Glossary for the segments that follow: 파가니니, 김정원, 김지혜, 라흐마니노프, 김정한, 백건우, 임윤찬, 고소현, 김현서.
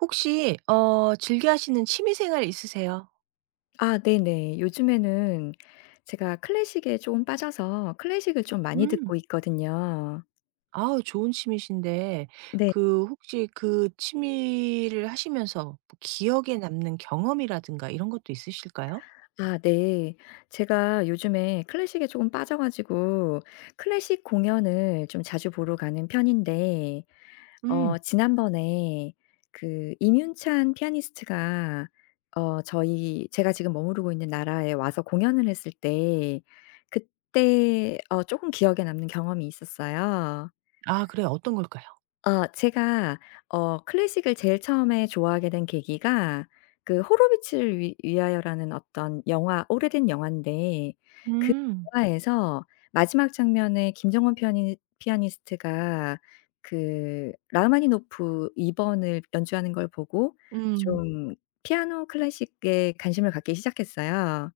혹시 즐겨 하시는 취미 생활 있으세요? 아 네네. 요즘에는 제가 클래식에 조금 빠져서 클래식을 좀 많이 음. 듣고 있거든요. 아우 좋은 취미신데 네. 그 혹시 그 취미를 하시면서 뭐 기억에 남는 경험이라든가 이런 것도 있으실까요? 아 네. 제가 요즘에 클래식에 조금 빠져 가지고 클래식 공연을 좀 자주 보러 가는 편인데, 음. 지난번에 그 임윤찬 피아니스트가, 어 저희 제가 지금 머무르고 있는 나라에 와서 공연을 했을 때, 그때 조금 기억에 남는 경험이 있었어요. 아 그래요. 어떤 걸까요? 제가, 클래식을 제일 처음에 좋아하게 된 계기가, 그 호로비츠를 위 위하여라는 어떤 영화, 오래된 영화인데, 그 음. 영화에서 마지막 장면에 김정원 피아니스트가 그 라흐마니노프 2번 번을 연주하는 걸 보고 음. 좀 피아노 클래식에 관심을 갖기 시작했어요.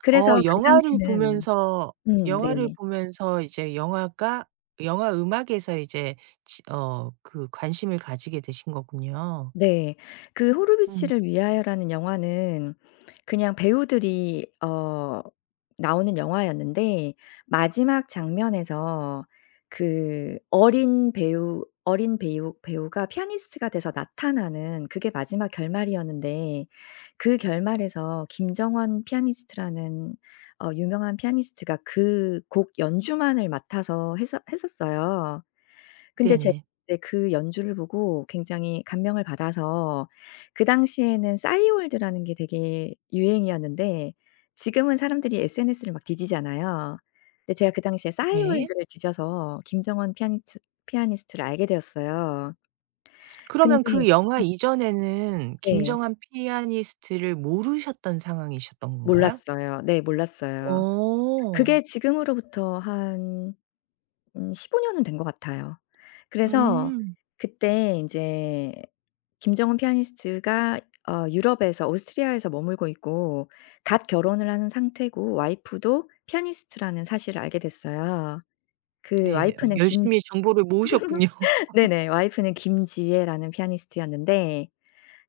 그래서 어 그 영화를 당시는, 보면서 음, 네. 이제 영화 음악에서 이제 치 어 그 관심을 가지게 되신 거군요. 네. 그 호르비치 음. 를 위하여라는 영화는 그냥 배우들이, 나오는 영화였는데, 마지막 장면에서 그 어린 배우가 피아니스트가 돼서 나타나는 그게 마지막 결말이었는데, 그 결말에서 김정원 피아니스트라는 유명한 피아니스트가 그 곡 연주만을 맡아서 했었어요. 근데 제가 네네. 이제 그 연주를 보고 굉장히 감명을 받아서, 그 당시에는 싸이월드라는 게 되게 유행이었는데, 지금은 사람들이 SNS를 막 뒤지잖아요. 근데 제가 그 당시에 네. 싸이월드를 뒤져서 김정원 피아니츠 피아니스트를 알게 되었어요. 그러면 근데, 그 영화 이전에는 네. 김정한 피아니스트를 모르셨던 상황이셨던 건가요? 몰랐어요. 네, 몰랐어요. 어. 그게 지금으로부터 한, 15년 년은 된 것 같아요. 그래서 음. 그때 인제 김정은 피아니스트가 유럽에서, 오스트리아에서 머물고 있고, 갓 결혼을 하는 상태고, 와이프도 피아니스트라는 사실을 알게 됐어요. 그 네. 이제 어 와이프는 김 열심히 정보를 모으셨군요. 네네. 와이프는 김지혜라는 피아니스트였는데,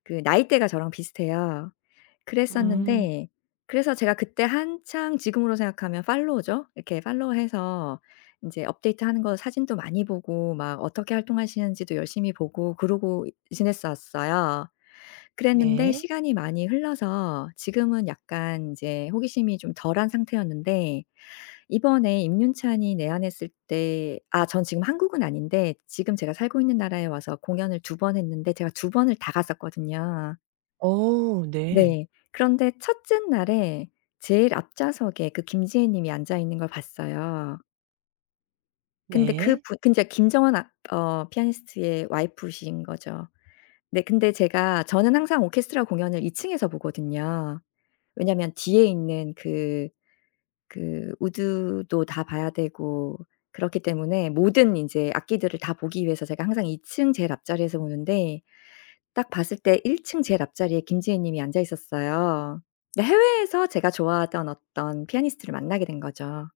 그 나이대가 저랑 비슷해요. 음. 그랬었는데, 그래서 제가 그때 한창, 지금으로 생각하면 팔로우죠. 이렇게 팔로우해서 인제 업데이트하는 거 사진도 많이 보고, 막 어떻게 활동하시는지도 열심히 보고 그러고 지냈었어요. 그랬는데 네. 시간이 많이 흘러서 지금은 약간 인제 호기심이 좀 덜한 상태였는데, 이번에 임윤찬이 내한했을 때, 아 전 지금 한국은 아닌데, 지금 제가 살고 있는 나라에 와서 공연을 2번 했는데, 제가 2번을 다 갔었거든요. 어 네. 네. 그런데 첫째 날에 제일 앞좌석에 그 김지혜 님이 앉아 있는 걸 봤어요. 근데 그 네. 분, 근데 김정원, 피아니스트의 와이프신 거죠. 네, 근데 제가 저는 항상 오케스트라 공연을 2층 층에서 보거든요. 왜냐면 뒤에 있는 그 우드도 다 봐야 되고, 그렇기 때문에 모든 인제 악기들을 다 보기 위해서 제가 항상 2층 제일 앞자리에서 보는데, 딱 봤을 때 1층 제일 앞자리에 김지혜 님이 앉아 있었어요. 근데 해외에서 제가 좋아하던 어떤 피아니스트를 만나게 된 거죠.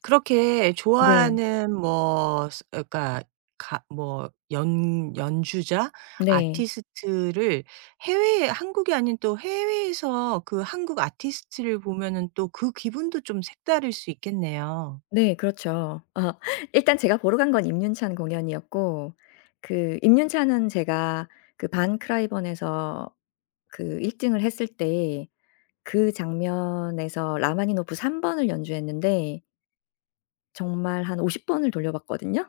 그렇게 네. 좋아하는 뭐 스 그러니까 가 뭐 연 연주자, 네. 아티스트를 해외 한국이 아닌 또 해외에서 그 한국 아티스트를 보면은 또 그 기분도 좀 색다를 수 있겠네요. 네, 그렇죠. 일단 제가 보러 간 건 임윤찬 공연이었고, 그 임윤찬은 제가 그 반 크라이번에서 그 1등 등을 했을 때, 그 장면에서 라마니노프 3번 번을 연주했는데, 정말 한 50번 번을 돌려봤거든요.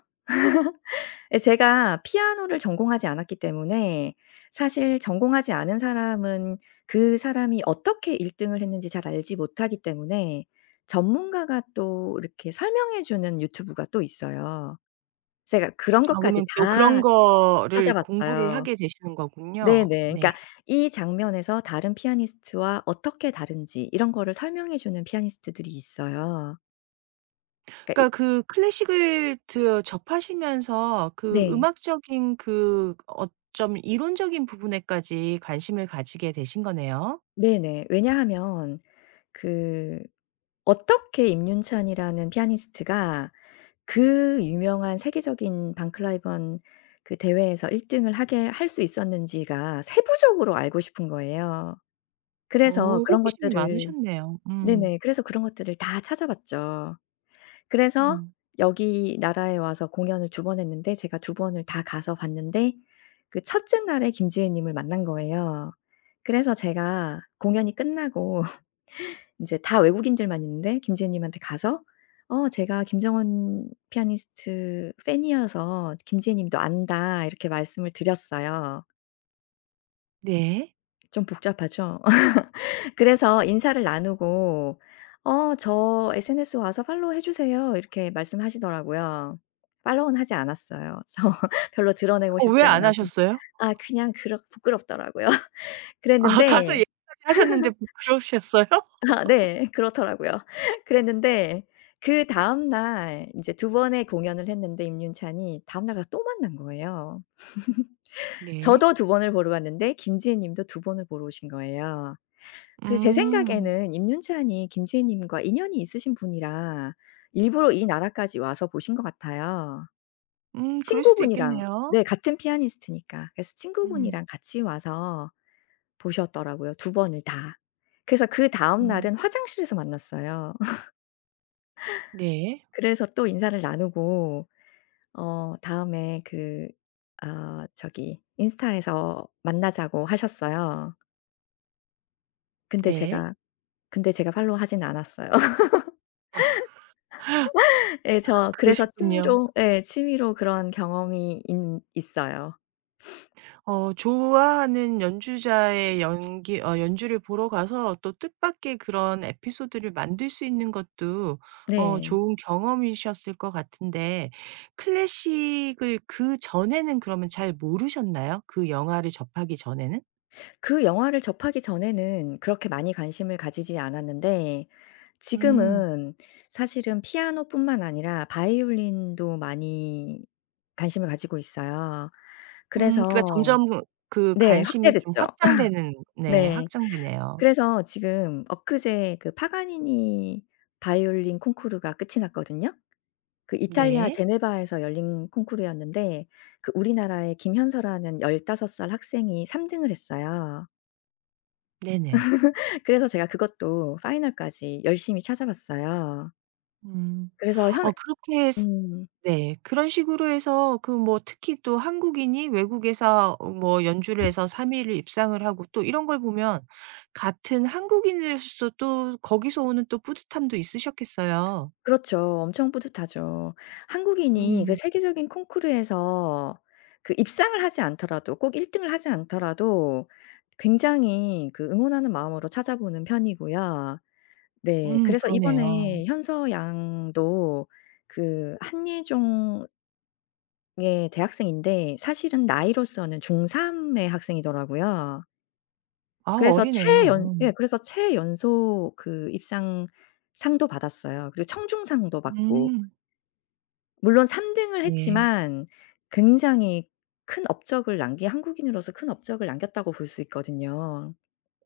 예, 제가 피아노를 전공하지 않았기 때문에, 사실 전공하지 않은 사람은 그 사람이 어떻게 1등 등을 했는지 잘 알지 못하기 때문에, 전문가가 또 이렇게 설명해 주는 유튜브가 또 있어요. 제가 그런 아 것까지 그러면 또 그런 다 거를 공부를 찾아봤어요. 하게 되시는 거군요. 네네. 네. 그러니까 이 장면에서 다른 피아니스트와 어떻게 다른지 이런 거를 설명해 주는 피아니스트들이 있어요. 그러니까 그러니까 이, 그 클래식을 드 접하시면서 그 네. 음악적인 그 어쩜 이론적인 부분에까지 관심을 가지게 되신 거네요. 네네. 왜냐하면, 그, 어떻게 임윤찬이라는 피아니스트가 그 유명한 세계적인 방클라이번 그 대회에서 1등 등을 하게 할 수 있었는지가 세부적으로 알고 싶은 거예요. 어 그래서 그런 호기심이 것들을, 많으셨네요. 음. 네네. 그래서 그런 것들을 다 찾아봤죠. 그래서 음. 여기 나라에 와서 공연을 2번 했는데, 제가 두 번을 다 가서 봤는데, 그 첫째 날에 김지혜 님을 만난 거예요. 그래서 제가 공연이 끝나고 인제 다 외국인들만 있는데 김지혜 님한테 가서, 제가 김정원 피아니스트 팬이어서 김지혜 님도 안다." 이렇게 말씀을 드렸어요. 네. 좀 복잡하죠? 그래서 인사를 나누고, 저 SNS 와서 팔로우 해 주세요." 이렇게 말씀하시더라고요. 팔로우는 하지 않았어요. 저 별로 드러내고 어 왜 싶지 안 않아서. 하셨어요? 아 그냥 그렇 부끄럽더라고요. 아 가서 그랬는데, 얘기까지 하셨는데 부끄러우셨어요? 아 네, 그렇더라고요. 그랬는데 그다음 날 인제 2번의 공연을 했는데, 임윤찬이, 다음 날 가서 또 만난 거예요. 네. 저도 2번을 보러 갔는데, 김지혜 님도 2번을 보러 오신 거예요. 그, 제 음. 생각에는 임윤찬이 김지혜님과 인연이 있으신 분이라 일부러 이 나라까지 와서 보신 것 같아요. 그럴 수도 친구분이랑, 있겠네요. 네, 같은 피아니스트니까. 그래서 음. 친구분이랑 같이 와서 보셨더라고요, 두 번을 다. 그래서 그다음 음. 날은 화장실에서 만났어요. 네. 그래서 또 인사를 나누고 다음에, 그 저기 인스타에서 만나자고 하셨어요. 근데 네. 제가, 팔로우하진 않았어요. 예, 저, 그래서 그러셨군요. 취미로, 예, 취미로 그런 경험이 있 있어요. 어 좋아하는 연주자의 연기 어 연주를 보러 가서 또 뜻밖의 그런 에피소드를 만들 수 있는 것도 어 네. 좋은 경험이셨을 것 같은데 클래식을 그전에는 그러면 잘 모르셨나요? 그 영화를 접하기 전에는? 그 영화를 접하기 전에는 그렇게 많이 관심을 가지지 않았는데, 음. 지금은 사실은 피아노뿐만 아니라 바이올린도 많이 관심을 가지고 있어요. 그러니까 그래서, 점점 그 그 네, 관심이 좀 확대됐죠. 확장되는 네 네. 확장되네요. 그래서 지금, 엊그제 그 파가니니 바이올린 콩쿠르가 끝이 났거든요. 그 이탈리아 네. 제네바에서 열린 콩쿠르였는데, 그 우리나라의 김현서라는 15살 학생이 3등 등을 했어요. 네네. 그래서 제가 그것도 파이널까지 열심히 찾아봤어요. 음. 그래서 현 어 그렇게 음, 네. 그런 식으로 해서 그 뭐 특히 또 한국인이 외국에서 어 뭐 연주를 해서 3 일을 입상을 하고 또 이런 걸 보면 같은 한국인으로서 또 거기서 오는 또 뿌듯함도 있으셨겠어요. 그렇죠. 엄청 뿌듯하죠. 한국인이 그 음. 세계적인 콩쿠르에서 그 입상을 하지 않더라도, 꼭 1등 등을 하지 않더라도 굉장히 그 응원하는 마음으로 찾아보는 편이고요. 네. 그래서 그러네요. 이번에 현서 양도 그 한예종의 대학생인데, 사실은 나이로서는 중3의 학생이더라고요. 아 그래서 어리네요. 최연 음. 예 그래서 최연소 그 입상 상도 받았어요. 그리고 청중상도 받고. 음. 물론 3등 등을 네. 했지만, 굉장히 큰 업적을 남긴, 한국인으로서 큰 업적을 남겼다고 볼 수 있거든요.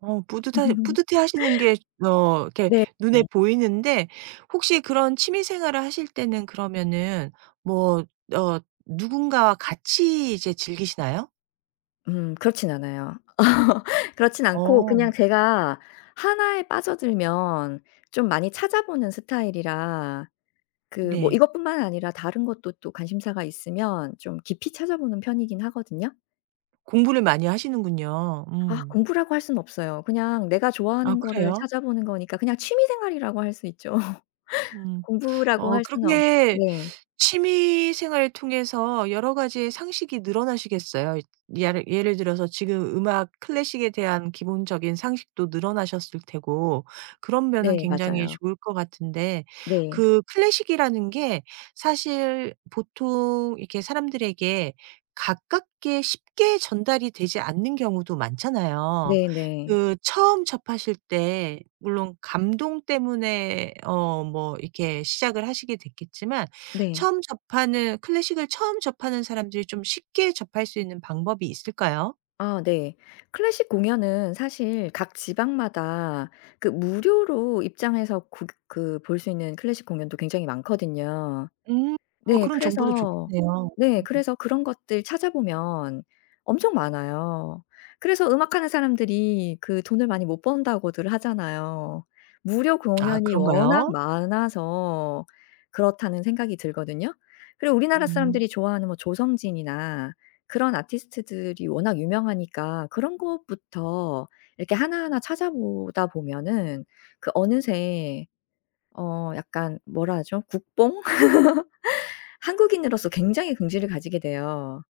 어 뿌듯하 뿌듯해하시는 게 어 이렇게 네. 눈에 네. 보이는데 혹시 그런 취미 생활을 하실 때는 그러면은 뭐 어 누군가와 같이 이제 즐기시나요? 그렇진 않아요. 그렇진 않고, 어 그냥 제가 하나에 빠져들면 좀 많이 찾아보는 스타일이라, 그 뭐 네. 이것뿐만 아니라 다른 것도 또 관심사가 있으면 좀 깊이 찾아보는 편이긴 하거든요. 공부를 많이 하시는군요. 아 음. 공부라고 할 수는 없어요. 그냥 내가 아 좋아하는 거를 그래요? 찾아보는 거니까 그냥 취미 생활이라고 할 수 있죠. 음. 공부라고 어 할 수는 없, 그렇게 네. 취미 생활을 통해서 여러 가지의 상식이 늘어나시겠어요. 예를 들어서 지금 음악 클래식에 대한 기본적인 상식도 늘어나셨을 테고 그런 면은 네, 굉장히 맞아요. 좋을 것 같은데 네. 그 클래식이라는 게 사실 보통 이렇게 사람들에게 가깝게 쉽게 전달이 되지 않는 경우도 많잖아요. 네네. 네. 그 처음 접하실 때 물론 감동 때문에 어 뭐 이렇게 시작을 하시게 됐겠지만 네. 처음 접하는 클래식을 처음 접하는 사람들이 좀 쉽게 접할 수 있는 방법이 있을까요? 아 네. 클래식 공연은 사실 각 지방마다 그 무료로 입장해서 그 볼 수 있는 클래식 공연도 굉장히 많거든요. 음. 어 네. 그런 정보도 그래서, 좋겠네요. 네. 음. 그래서 그런 것들 찾아보면 엄청 많아요. 그래서 음악하는 사람들이 그 돈을 많이 못 번다고들 하잖아요. 무료 아 공연이 워낙 그런가요? 많아서 그렇다는 생각이 들거든요. 그리고 우리나라 음. 사람들이 좋아하는 뭐 조성진이나 그런 아티스트들이 워낙 유명하니까 그런 것부터 이렇게 하나하나 찾아보다 보면은 그 어느새, 약간, 뭐라 하죠? 국뽕? 한국인으로서 굉장히 긍지를 가지게 돼요.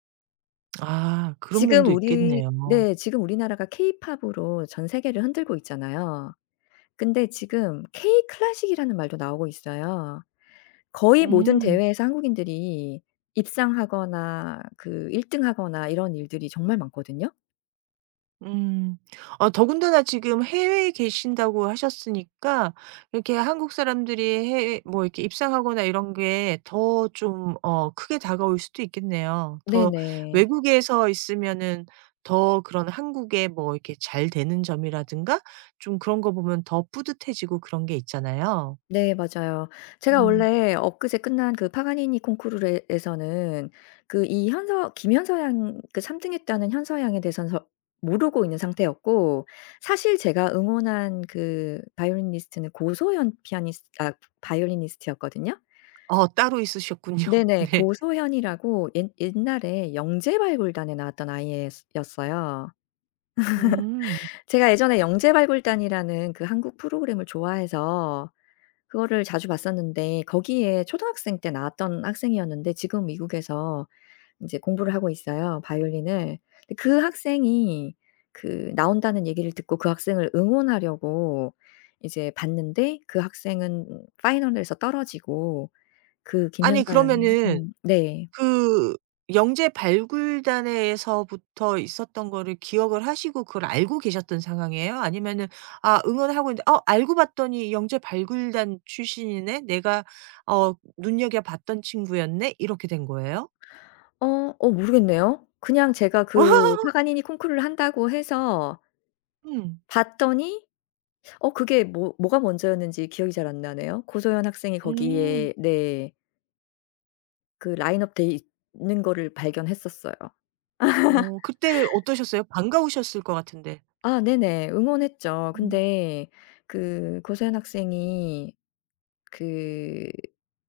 아 그런 지금 면도 우리 있겠네요. 네, 지금 우리나라가 케이팝으로 전 세계를 흔들고 있잖아요. 근데 지금 K 클래식이라는 말도 나오고 있어요. 거의 모든 음. 대회에서 한국인들이 입상하거나 그 1등 등 하거나 이런 일들이 정말 많거든요. 음. 아 더군다나 지금 해외에 계신다고 하셨으니까 이렇게 한국 사람들이 해외 뭐 이렇게 입상하거나 이런 게 더 좀 어 크게 다가올 수도 있겠네요. 더 네네. 외국에서 있으면은 더 그런 한국의 뭐 이렇게 잘 되는 점이라든가 좀 그런 거 보면 더 뿌듯해지고 그런 게 있잖아요. 네, 맞아요. 제가 음. 원래 엊그제 끝난 그 파가니니 콩쿠르에서는 그 이 현서 김현서 양, 그 3 등했다는 현서 양에 대해서는 저 모르고 있는 상태였고, 사실 제가 응원한 그 바이올리니스트는 고소현 피아니스 아 바이올리니스트였거든요. 어 따로 있으셨군요. 네네. 네. 고소현이라고 옛 옛날에 영재발굴단에 나왔던 아이였 였어요. 음. 제가 예전에 영재발굴단이라는 그 한국 프로그램을 좋아해서 그거를 자주 봤었는데, 거기에 초등학생 때 나왔던 학생이었는데, 지금 미국에서 인제 공부를 하고 있어요, 바이올린을. 근데 그 학생이 그 나온다는 얘기를 듣고 그 학생을 응원하려고 이제 봤는데, 그 학생은 파이널에서 떨어지고 그 아니 김현서양이, 그러면은 음, 네. 그 영재 발굴단에서부터 있었던 거를 기억을 하시고 그걸 알고 계셨던 상황이에요? 아니면은 아 응원하고 있는데 '어 알고 봤더니 영재 발굴단 출신이네. 내가 어 눈여겨 봤던 친구였네.' 이렇게 된 거예요? 모르겠네요. 그냥 제가 그 파가니니 콩쿠르를 한다고 해서 음. 봤더니 그게 뭐가 먼저였는지 기억이 잘 안 나네요. 고소연 학생이 음. 거기에, 네, 그 라인업 돼 있는 거를 발견했었어요. 어 그때 어떠셨어요? 반가우셨을 것 같은데. 아 네네. 응원했죠. 음. 근데 그 고소현 학생이 그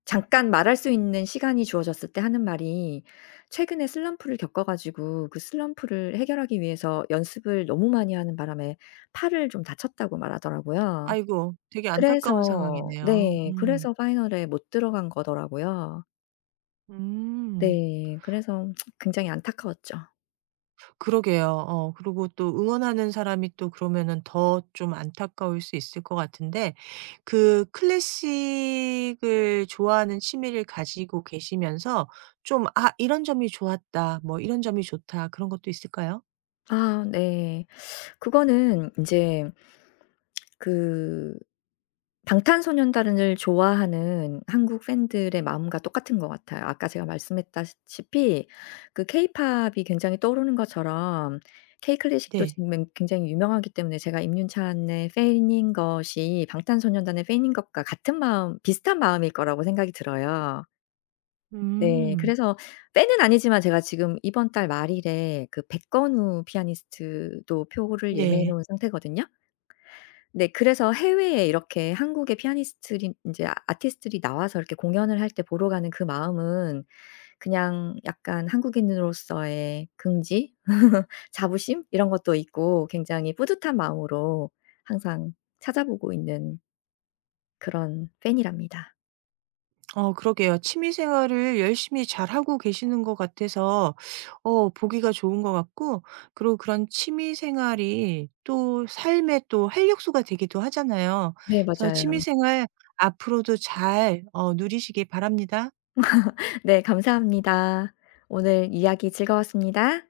잠깐 말할 수 있는 시간이 주어졌을 때 하는 말이, 최근에 슬럼프를 겪어 가지고 그 슬럼프를 해결하기 위해서 연습을 너무 많이 하는 바람에 팔을 좀 다쳤다고 말하더라고요. 아이고 되게 안타까운 그래서, 상황이네요. 네. 음. 그래서 파이널에 못 들어간 거더라고요. 음. 네. 그래서 굉장히 안타까웠죠. 그러게요. 어 그리고 또 응원하는 사람이 또 그러면은 더 좀 안타까울 수 있을 것 같은데 그 클래식을 좋아하는 취미를 가지고 계시면서 좀 '아 이런 점이 좋았다.' 뭐 '이런 점이 좋다.' 그런 것도 있을까요? 아 네. 그거는 인제 그 방탄소년단을 좋아하는 한국 팬들의 마음과 똑같은 것 같아요. 아까 제가 말씀했다시피 그 케이팝이 굉장히 떠오르는 것처럼, K-클래식도 네. 지금 맹 굉장히 유명하기 때문에, 제가 임윤찬의 팬인 것이 방탄소년단의 팬인 것과 같은 마음 비슷한 마음일 거라고 생각이 들어요. 네. 음. 그래서 팬은 아니지만 제가 지금 이번 달 말일에 그 백건우 피아니스트도 표를 예매해 네. 놓은 상태거든요. 네. 그래서 해외에 이렇게 한국의 피아니스트리 인제 아 아티스트들이 나와서 이렇게 공연을 할 때 보러 가는 그 마음은, 그냥 약간 한국인으로서의 긍지, 자부심 이런 것도 있고, 굉장히 뿌듯한 마음으로 항상 찾아보고 있는 그런 팬이랍니다. 어 그러게요. 취미 생활을 열심히 잘하고 계시는 것 같아서 어 보기가 좋은 것 같고 그리고 그런 취미 생활이 또 삶의 또 활력소가 되기도 하잖아요. 네, 그래서 취미 맞아요. 생활 앞으로도 잘 어 누리시길 바랍니다. 네, 감사합니다. 오늘 이야기 즐거웠습니다.